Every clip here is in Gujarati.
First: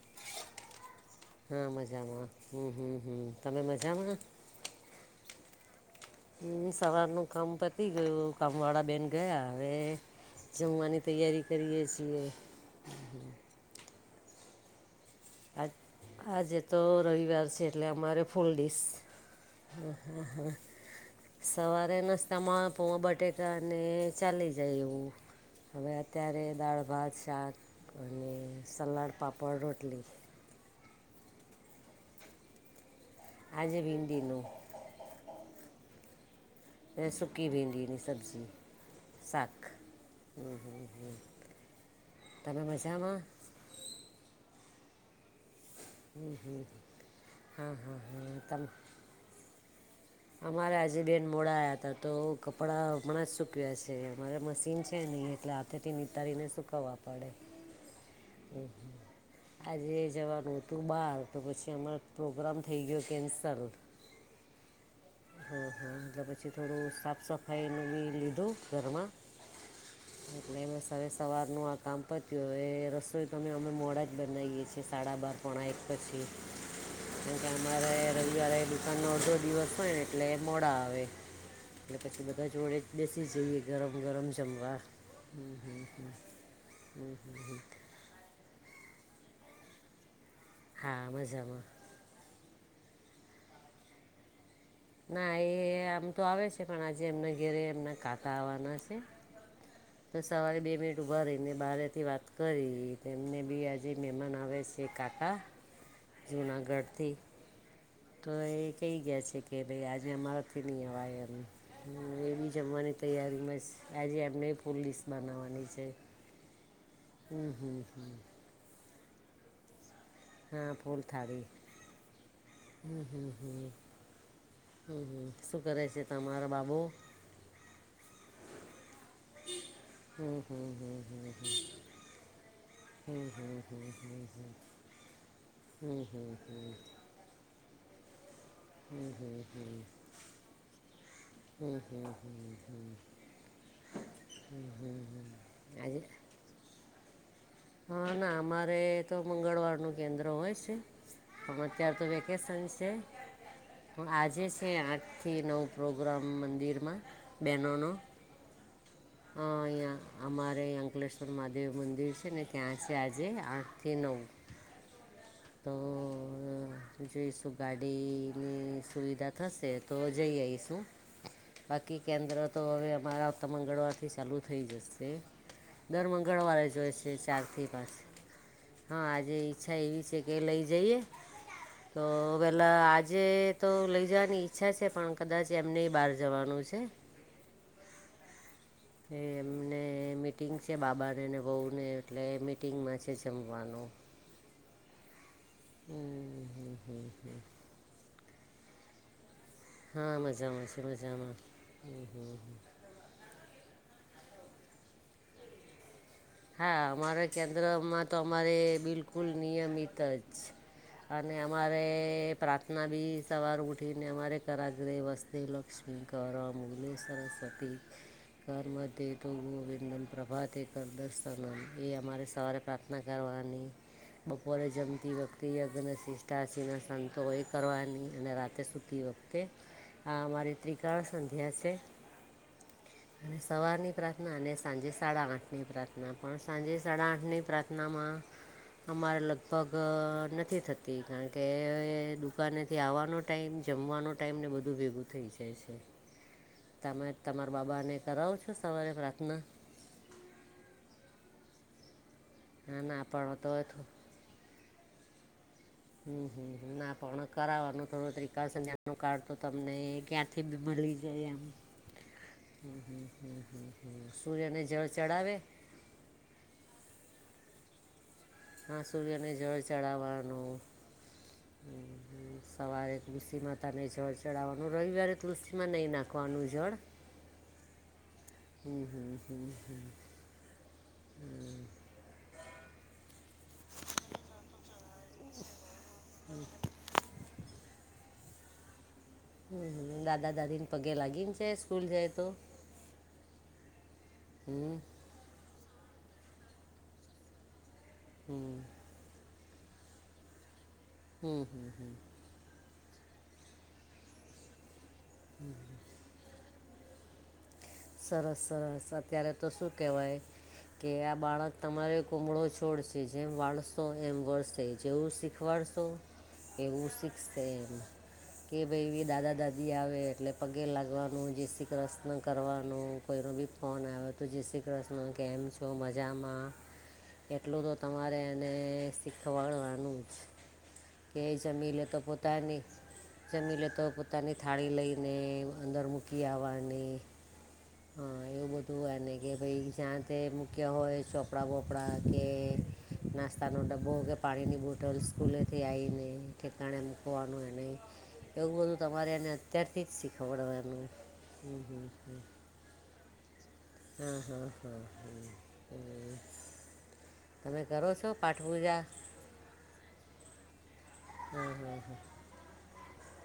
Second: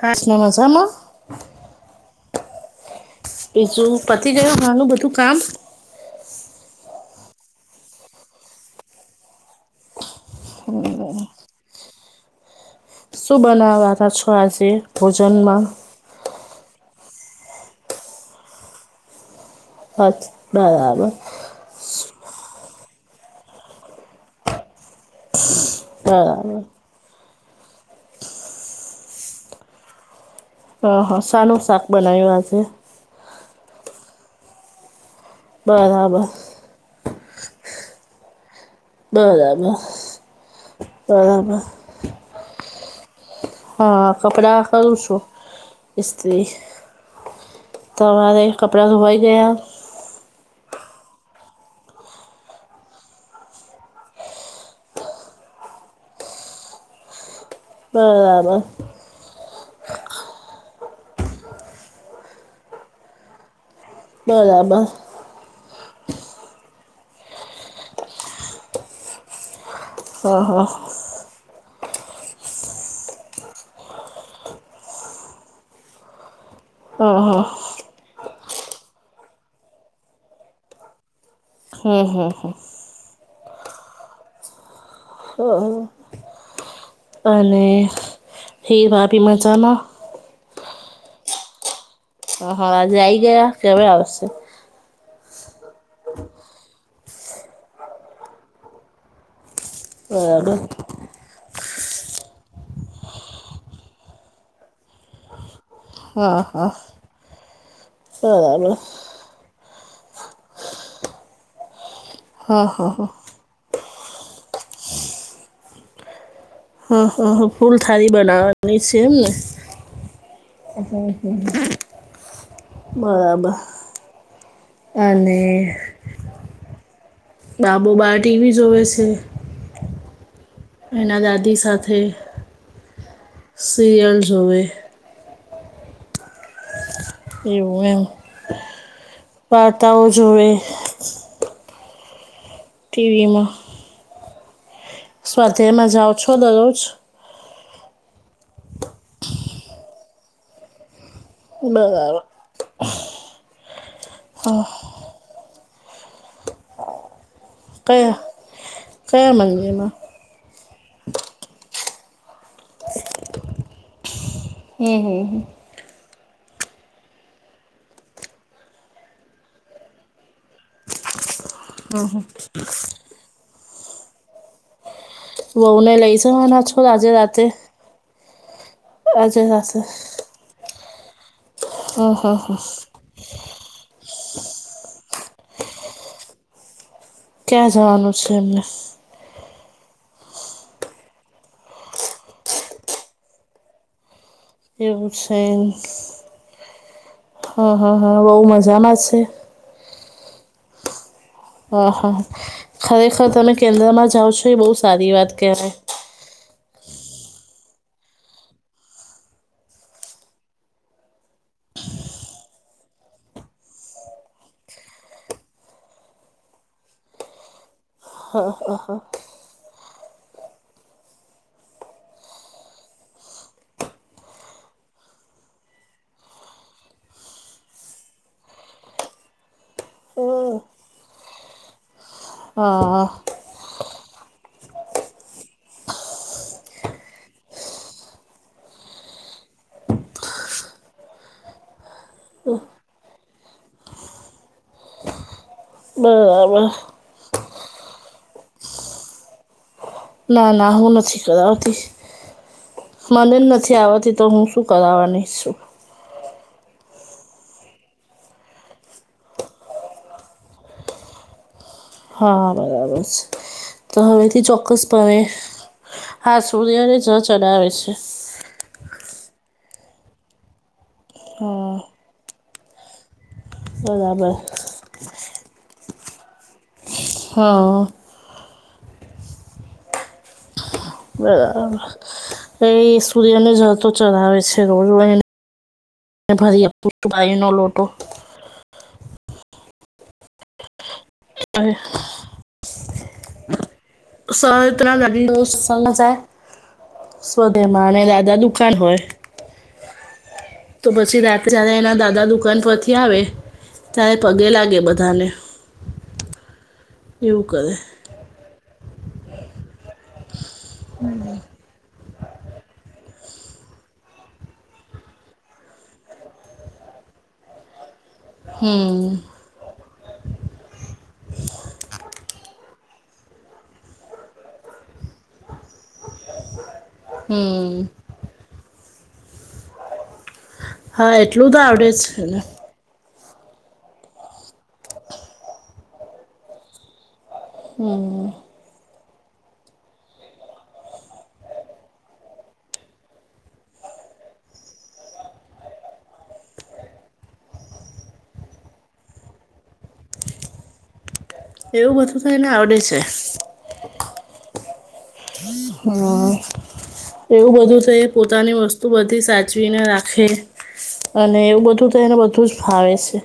હાંચનોમાં છ મ? હા મજામાં હમ હમ હમ, તમે મજામાં? હનું બધું કામ. હમ સવારનું કામ પતી ગયું કામ વાળા બેન ગયા હવે જમવાની તૈયારી કરીએ છીએ. શું બનાવાના છો આજે ભોજનમાં? આજ આજે તો રવિવાર છે એટલે અમારે ફૂલડીશ. હા હા અચ્છ હા. બરાબર સવારે નાસ્તામાં પોણ બટેકા અને ચાલી જાય એવું. હવે અત્યારે બરાબર દાળ ભાત શાક, અને સલાડ પાપડ રોટલી. હ હા સાનું શાક બનાવ્યું આ છે? આજે ભિદિનું. બરાબર. અને સુકકી પી એની સબ્જી. શાક બરાબર હમ્મ હમ્મ હમ્મ, બરાબર તમે મજામાં? હા કપડા કરું છું. ઇસત્રી, હા હા હા તોરે તમે કપડા ધોવાઈ ગયા? અમારે આજે બેન મોડા આયા હતા તો કપડાં હમણાં જ સૂક્યા છે અમારે મશીન છે નહી એટલે તેથી નીતારીને સુકવવા પડે. હા. હમ્મ. આજે જવાનું હતું બહાર તો પછી અમારો પ્રોગ્રામ થઈ ગયો કેન્સલ. બરાબર. હ હ એટલે પછી થોડું સાફ સફાઈનું બી લીધું ઘરમાં. હા હા એટલે સવારનું આ કામ પત્યું એ ર તો તમે અમે મોડા જ બનાવીએ છીએ સાડા બાર પોણા એક પછી, હા કારમ હા કે મારે રવિવારે દુકાનનો અડધો દિવસ હોય ને એટલે મોડા આવે. એટલે હમ પછી હમ બધા જોડેજ બેસી જઈએ ગરમ ગરમ જમવા. હમ્મ હમ્મ હમ્મ હમ્મ હમ્મ હમ્મ. હે ભાભી મજામાં. હા મજામાં. હ હા આજે આઇ ગયા કે હવે આવશે. ના એ આમ તો આવે છે પણ આજે એમના ઘરે એમના કાકા આવવાના છે. તો બરાબર સવારે બે મિનટ ઉભા રહીને બહારેથી વાત કરી તેમને બી આજે મહેમાન આવે છે કાકા. [inaudible] હા જુનાગઢથી. તો એ બરાબર કહી ગયા છે કે ભાઈ આજે અમારાથી નહીં અવાય એમ હ એ બી હા હા જમવાની હા તૈયારીમાં જ આજે એમને ફૂલ લિસ્ટ બનાવવાની છે. હા હ હ હમ ફૂલ હમ હમ થાળી બનાવાની છે એમને. હા ફૂલ થાળી હમ્મ હમ્મ બરાબર હમ્મ. હમ્મ હમ્મ અને શું કરે છે તમારા બાબો બાબો બાર ટીવી જોવે છે. હમ્મ એના દાદી હમ્મ સાથે હમ્મ હમ્મ. સિરિયલ હમ્મ જોવે હમ્મ હમ્મ. [unintelligible] એવું એમ વાર્તાઓ જોવે. હમ્મ હમ્મ હમ્મ. ટીવી માં. હમ્મ હમ્મ હમ્મ આજે [unintelligible] હા ના અમારે તો મંગળવાર નો કેન્દ્ર હોય છે. અત્યારે તો બરાબર વેકેશન છે પણ આજે છે આ થી નવ પ્રોગ્રામ મંદિરમાં બહેનો અ કયા કયા મંદિરમાં અહીંયા અમારે અંકલેશ્વર મહાદેવ મંદિર છે ને ત્યાં છે આજે આઠથી નવ હમ્મ હમ્મ હ. તો. જોઈશું ગાડીની સુવિધા થશે તો જઈ આવીઈશું. બાકી કેન્દ્ર તો હવે અમારાત્ત મંગળવારથી ચાલુ થઈ જશે. તે વહુને દર લઈ જવાના મંગળવારે છો જોય આજે છે રાતે ચારથી પાંચ હા આજે ઈચ્છા એવી છે કે લઈ જઈએ હ તો હ હ પેલા આજ જે તો લઈ જવાની ઈચ્છા છે પણ કદાચ એમને બહાર જવાનું છે ક્યાં જવાનું છે એમને એ એમને મિટિંગ છે બાબાને ને વહુને એટલે મિટિંગમાં છે જમવાનું એવુ છે એમ હમ હ હ હ હા હા હા બહુ મજામાં છે. હા મજામાં છે મજામાં હમ હહા હમ ખરેખર તમે કેન્દ્રમાં જાઓ છો એ બહુ સારી વાત કહેવાય હા અમારા કેન્દ્રમાં તો અમારે બિલકુલ નિયમિત જ અને અમારે પ્રાર્થના બી સવાર ઉઠીને અમારે કરાગે રે વસતે લક્ષ્મી કર મુલે સરરસ્વતી કર મધ્ય તુ ગોવિંદન પ્રભાતે કર દસનમ તો એ અમારે સવારે પ્રાર્થના ગાવાની. બપોરે જમતી વખતે યજ્ઞ શિષ્ટાસિના સંતો એ કરવાની અને રાતે સુતી વખતે. તે આ મારી ત્રિકાળ સંધ્યા છે. હ. અને સવારની પ્રાર્થના અને સાંજે સાડા આઠ ની પ્રાર્થના. ના પણ સાંજે સાડા આઠની પ્રાર્થનામાં અમારે લગભગ નથી થતી કારણ કે દુકાનેથી આવવાનો ટાઈમ જમવાનો ટાઈમ ને બધું ભેગું થઈ જાય છે. બ તમે તમારા બાબાને કરાવો છો સવારે પ્રાર્થના? ના ના હું નથી કરાવતી, ના ના પણ મને તો નથી થો- આવડતી તો હું શું કરાવાનીશું? હમ હમ ના પણ કરાવવાનું થોડું ત્રિકાળ સંધ્યા નાનું કાર્ડ તો તમને ક્યાં કથ મલી જાય એમ. હા બરાબર છે, તો હવેથી સૂર્યને જળ ચોક્કસપણે ચડાવે હા સૂર્યને જળ ચડાવે છે. હા સૂર્યને જળ ચઢાવવાનું, હા સવારે સીમાં તાને જળ બરાબર ચડાવવાનું રવિવારે તુલસી માં નહી નાખવાનું જળ. હા. હમ હમ હમ હમ. બરાબર, એ સૂર્યને જળતો ચઢાવે છે રોજ. ભરી પુભાઈ નો લોટો. હમ દાદા દાદી ને પગે લાગીને જાય સ્કૂલ જાય તો? હમ સત્રા નદીનું સમાચાર. સ્વધેમા અને દાદા હમ દુકાન હોય. તો પછી હમ રાતેે જ્યારે એના દાદા દુકાન પરથી આવે, ત્યારે પગે લાગે બધા. તાને, એવું કરે. સરસ સરસ અત્યારે તો શું કહેવાય. કે આ બાળક તમારે કુમળો છોડશે. જેમ વાળશો એમ વળસે જેવું શીખવાડશો. એવું શિખસે એમાં. કે ભાઈ હમ એ દાદા દાદી આવે એટલે પગે લાગવાનું જય શ્રી કૃષ્ણ કરવાનું. નો કોઈ નો બી ફોન આવે તો જય શ્રી કૃષ્ણ કેમ છો. તો મજામાં, એટલું તો હમ તમારે એને શીખવાડવાનું જ. હા કે એટલું જમી લે આવડે તો જ છે ને પોતાની જ. જમી લે તો પોતાની થાળી લઈને અંદર મૂકી આવવાની. હા એવ બ ત એને કે ભાઈ જાયાતે મૂક્ય હોય ચોપડાં બોપડાં કે નાસ્તાનો ડબ્બો કે પાણીની બોટલ સ્કૂલેથી આવીને ઠેકાણે મૂકવાનું એને. એવું બધું તમારે એને અત્યારથી જ શીખવાડવાનું. હમ હમ. એવું બધું થ એને આવડે છે. હા હા હા હા. એવું બધું થઈ પોતાની વસ્તુ બધી સાચવીને રાખે. અને હા એવું હા બધું તો હા એને બધું જ ભાવે છે.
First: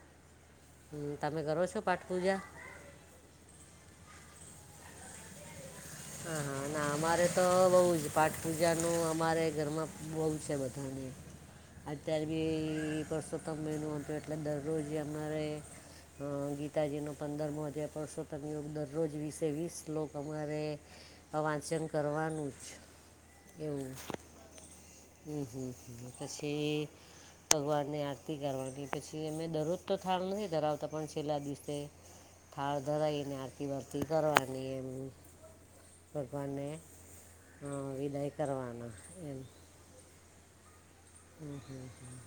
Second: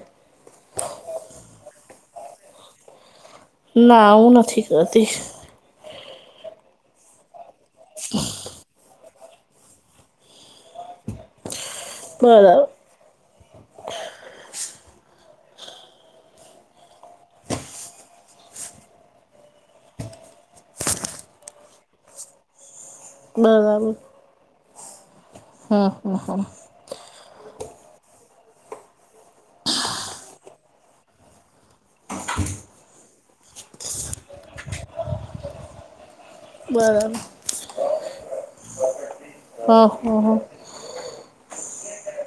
હમ તમે કરો છો પાઠપૂજા? ના હું નથી કરતી હ હા ના અમારે તો બઉ જ પાઠ પૂજા અમારે ઘરમાં બહુ છે બધાને અત્યાર બરાબર બી વષો તમેનું આપ્યું એટલે દરરોજ અમારે હ ગીતાજીનો પંદરમો અધ્યાય પરસોત્તમ યોગ દરરોજ વીસે વીસ શ્લોક અમારે વાંચન કરવાનું જ બરાબર એવું હમ હમ હ પછી ભગવાન ને આરતી કરવાની પછી અમે દરરોજ તો થાળ નથી ધરાવતા પણ છેલ્લા દિવસે થાળ ધરાઈને આરતી બારતી કરવાની એમ ભગવાનને બરાબર અ વિદાય કરવાના એમ હહહ ઓહા હા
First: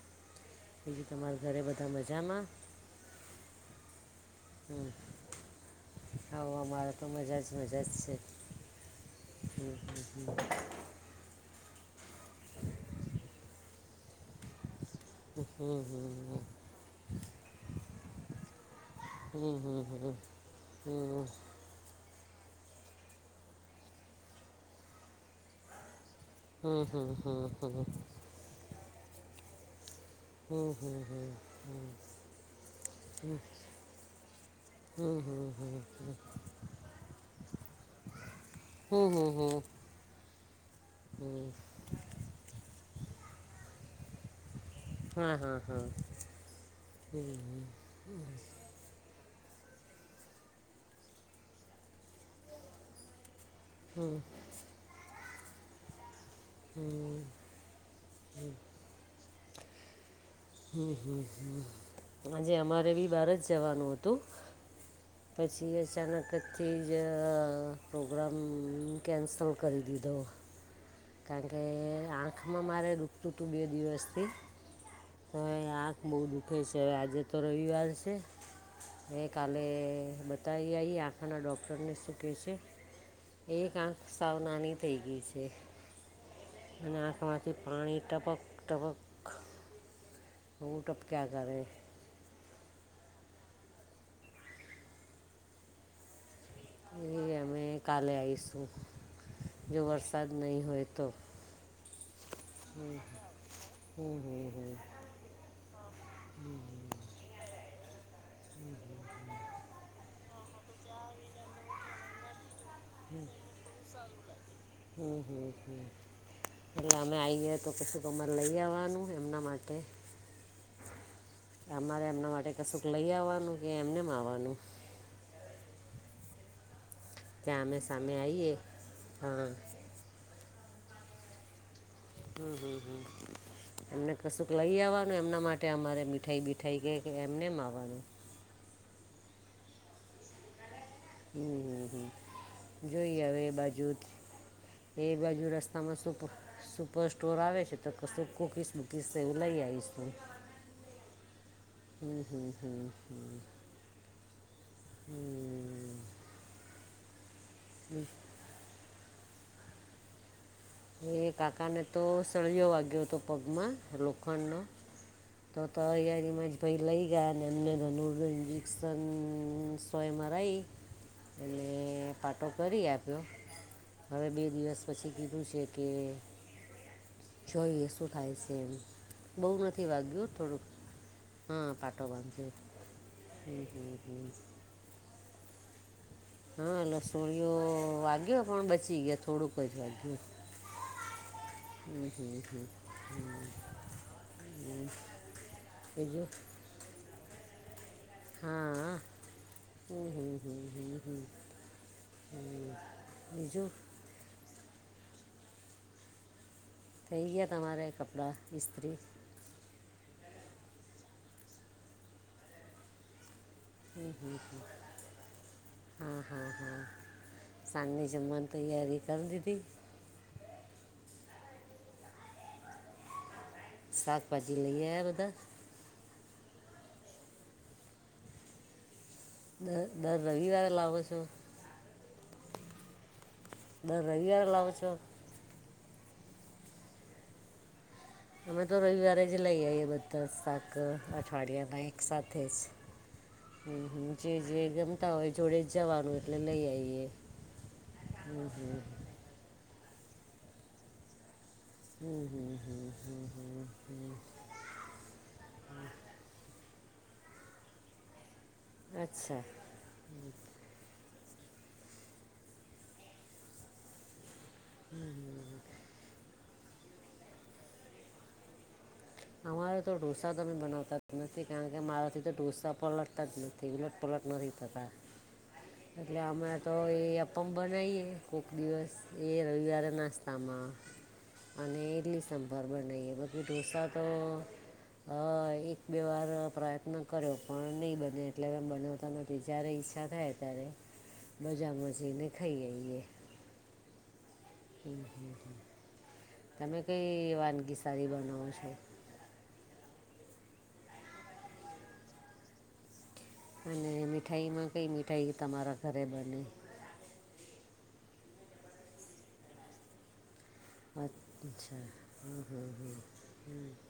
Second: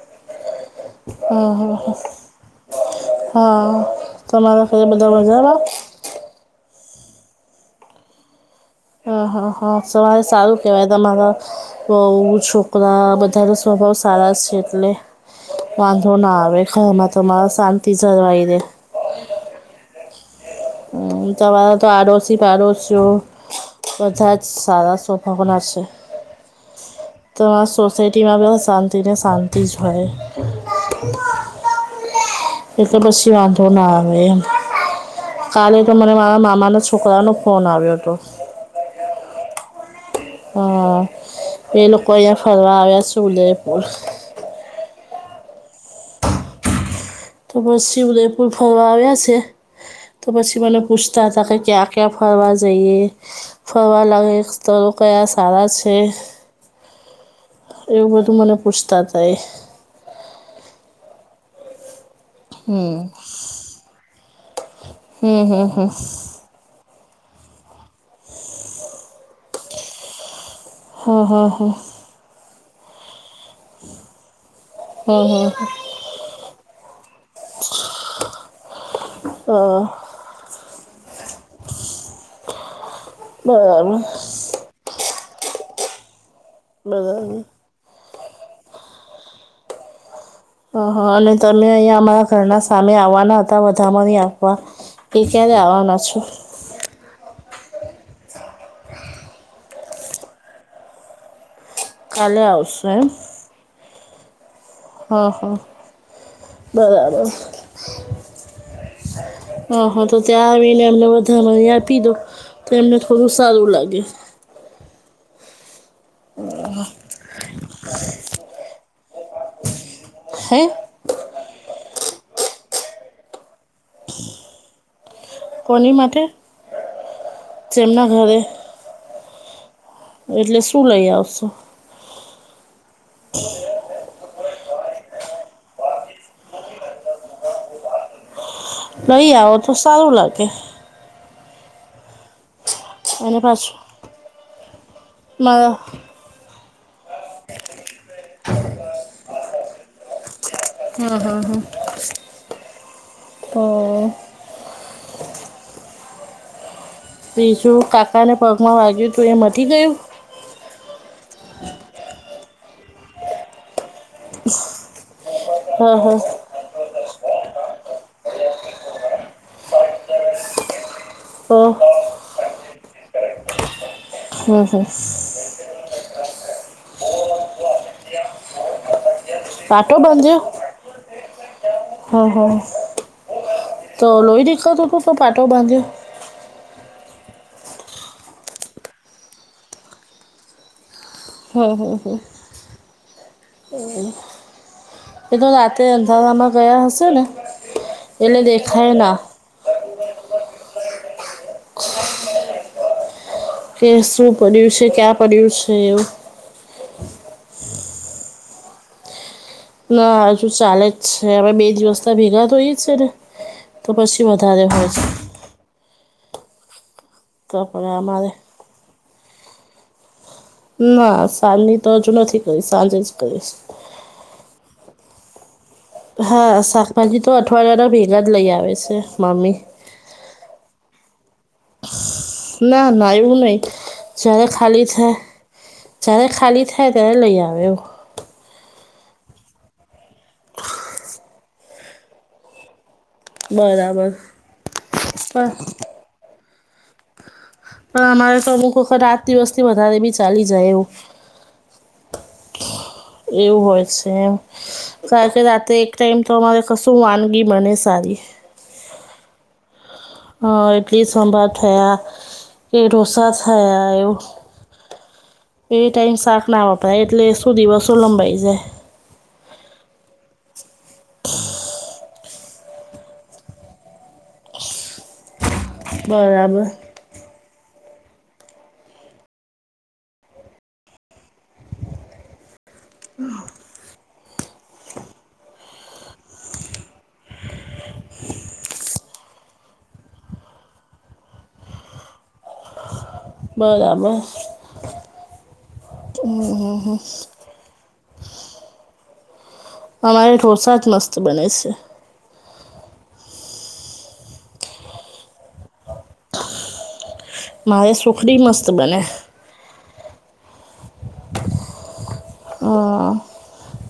હમ હ હ હા તમારા ઘરે બધા મજામાં આવ અમારે તો મજા જ મજા જ છે. હ હ હા સવારે સારું કહેવાય મારા બહુ છોકરા બધાનો સ્વભાવ સારા છે એટલે હમ, હમ, વાંધો ના હમ. આવે ઘરમા તમારી શાંતિ જળવાઈ રે હમ હમ હમ હમ તમારા તો આડોશી પાડોશ્યો બધા જ સારા સ્વભાવના છે હમ, હમ, હમ. હમ, હમ, હમ. હમ, તમારા સોસાયટીમાં બહુ શાંતિ ને શાંતિ જ હોય હમ હમ હમ હમ એટલે પછી વાંધો ના આવે એમ હમ, હમ. કાલે મને મારા મામાના છોકરા નો ફોન આવ્યો હતો હમ હમ હ હા એ લોકો અહંયા ફરવા આવ્યા છે ઉદયપુર હા હા હા હ હ હ આવ્યા છે તો પછી મને પૂછતા હતા કે ક્યાં ક્યાં ફરવા જઈએ ફરવા હમ. લાગે સ્તરો કયા સારા છે હમ એવું બધું મને પૂછતા તા એ હમ હમ હમ આજે અમારે બી બહાર જ જવાનું હતું પછી અચાનક તેથી જ અ પ્રોગ્રામ કેન્સલ કરી દીધો હા હા કારણ કે હા આંખમાં મારે દુખતું તું બે દિવસથી હા તો આંખ બહુ દુઃખે છે હવે આજે તો રવિવાર છે હવે કાલે હા બ બતાઈ આઈએ આંખના ડોક્ટરને શું કે છે એક બરાબર આંખ નાની થઈ ગઈ છે. અને બરાબર આંખમાંથી પાણી ટપક ટપક બહુ હહ ટપક્યા અને કરે તમે અહીયાં આમાં ઘરના સામે આવવાના હતા વધામણી આપવા એ ક્યારે આવવાના છો એ અમે કાલે આઈશું જો વરસાદ નહીં હોય તો કાલે આવું હું, હું, હું, હું હા હા, બરાબર. હહાતો ત્યાં આવીને અમને વધામાં આપીદો. તો એમને થોડું સારું લાગે છે. હું હું હું, તમને મેં આઈ તો કશું કમારે લઈ આવવાનું એમના માટે? હે? અમારે એમના માટે કશુંક લઈ આવવાનું કે એમનેમ આવવાનું? કોની માટે? ક્યાં અમે જેમના સામે ઘરે આઈએ, હા. એટલે શું લઈ આવશો? હું હું હું. એમને કશુંક લઈ આવવાનું એમના માટે અમારે મીઠાઈ બીઠાઈ કે એમનેમ આવવાનું? લહી આઓ તો સારું લાગે. હું હું હું. જોઈ અને હવે એ પાછું બાજુએ, બાજુ મારા રસ્તામાં શું સુપર સ્ટોર આવે છે, તો કશું કિસ મૂકીશ એવું લઈ આવીશુ. હું હું હું. અ, હું. ત્રીજું કાકાને પગમાં વાગ્યું હતું એ મટી ગયું? એ કાકાને તો સળિયો વાગ્યો હતો પગમાં લોખંડનો. તો તો હા હા તૈયારીમાં પહેલ ગયા અને ધનુ ઇન્જેક્શન સોય મારાય. એ તો ફાટો કરી આપ્યો, ઘણે બે હમ દિવસ હમ પછી કીધું હું છે, કે જોઈએ શું થાય છે, એમ બહુ નથી પાટો વાગ્યું. હું બાંધ્યો થોડુંક, હા પાટો હમ બાંધી, હમ હું હું. [unintelligible] તો પાટો બાંધ્યો? હા લસોળિયો વાગ્યો પણ બચી ગયો થોડુંક જ વાગ્યું. હમ હમ હું હમ હું હ હું. એ તો રાતે હું થજો. અંધારામાં ગયા હશે ને, એટલે દેખાયના. હ હું હું હું હ, હ બીજું. એશું પડ્યું છે ક્યાં પડ્યું છે એવું. થઈ ગયા તમારે કપડાં ઇસ્ત્રી? ના હજુ ચાલે જ છે, હવે બે દિવસતા ભેગા થઈ છે ને. તો પછી વધારે હોય છે. હા હા હા સાંજ કપડા અમારે જમવાની તૈયારી કરી દીધી. ના સાંજની તો હજુ નથી કરીશ સાંજે જ કરીશ. શાકભાજી લઈ આ બધા? હા, શાકભાજી તો અઠવાડિયાના ભેગા જ લઈ આવે છે મમ્મી. દર રવિવારે લાવો છો? ના ના એવું નહીં, દર જ્યારે રવિવારે લાવો ખાલી છો છે. જ્યારે ખાલી થાય ત્યારે લઈ આવે એવું. અમે તો રવિવારે જ લઈ આવીઈ એ બધા સાાક અઠવાડિયામાં એક સાથે જ. [inaudible] હું, બરાબર હું જે જે ગમતા હોય પણ જોડે જ જવાનું એટલે લઈ આઈએ. પણ અમારે તો અમુક વખત આઠ દિવસથી વધારે ભી ચાલી જાય એવું. હું હું હું. એવું હોય છે એમ, કારણ કે રાતે એક ટાઈમ તો અમારે કશું વાનગી બને સારી. અચ્છા. હ ઇડલી સાભાર થયા, કે ઢોસા થયા એવું. હમ હમ. એ ટાઈમ શાક ના વપરાય એટલે સુધીવસો લંબાઈ જાય. અમારે તો ઢોસા તમે બનાવતા જ નથી કારણ કે મારાથી તો ઢોસા પણ લડતા જ નથી. તે ઉલટ પલટ નથી થતા. [inaudible] એટલે અમે બરાબર તો એ મ બનાવીએ કોક દિવસ એ રવિવારે નાસ્તામાં. અને ઇડલી સંભાર બનાવીએ બધી ઢોસા તો હ એક બે વાર પ્રયત્ન કર્યો પણ નહી બને એટલે હમ બનાવતા નથી. કે જ્યારે ઈચ્છા થાય ત્યારે, મજા મચને ખાઈ જઈએ. બરાબર. હમ હમ. તમે કઈ વાનગી સારી બનાવો છો? અમા એક વરસાત મસ્ત બન છે. અને મીઠાઈમાં કઈ મીઠાઈ તમારા ઘરે બને? મા એ સુખડી મસ્ત બને. અચ્છા હા હા હા હ.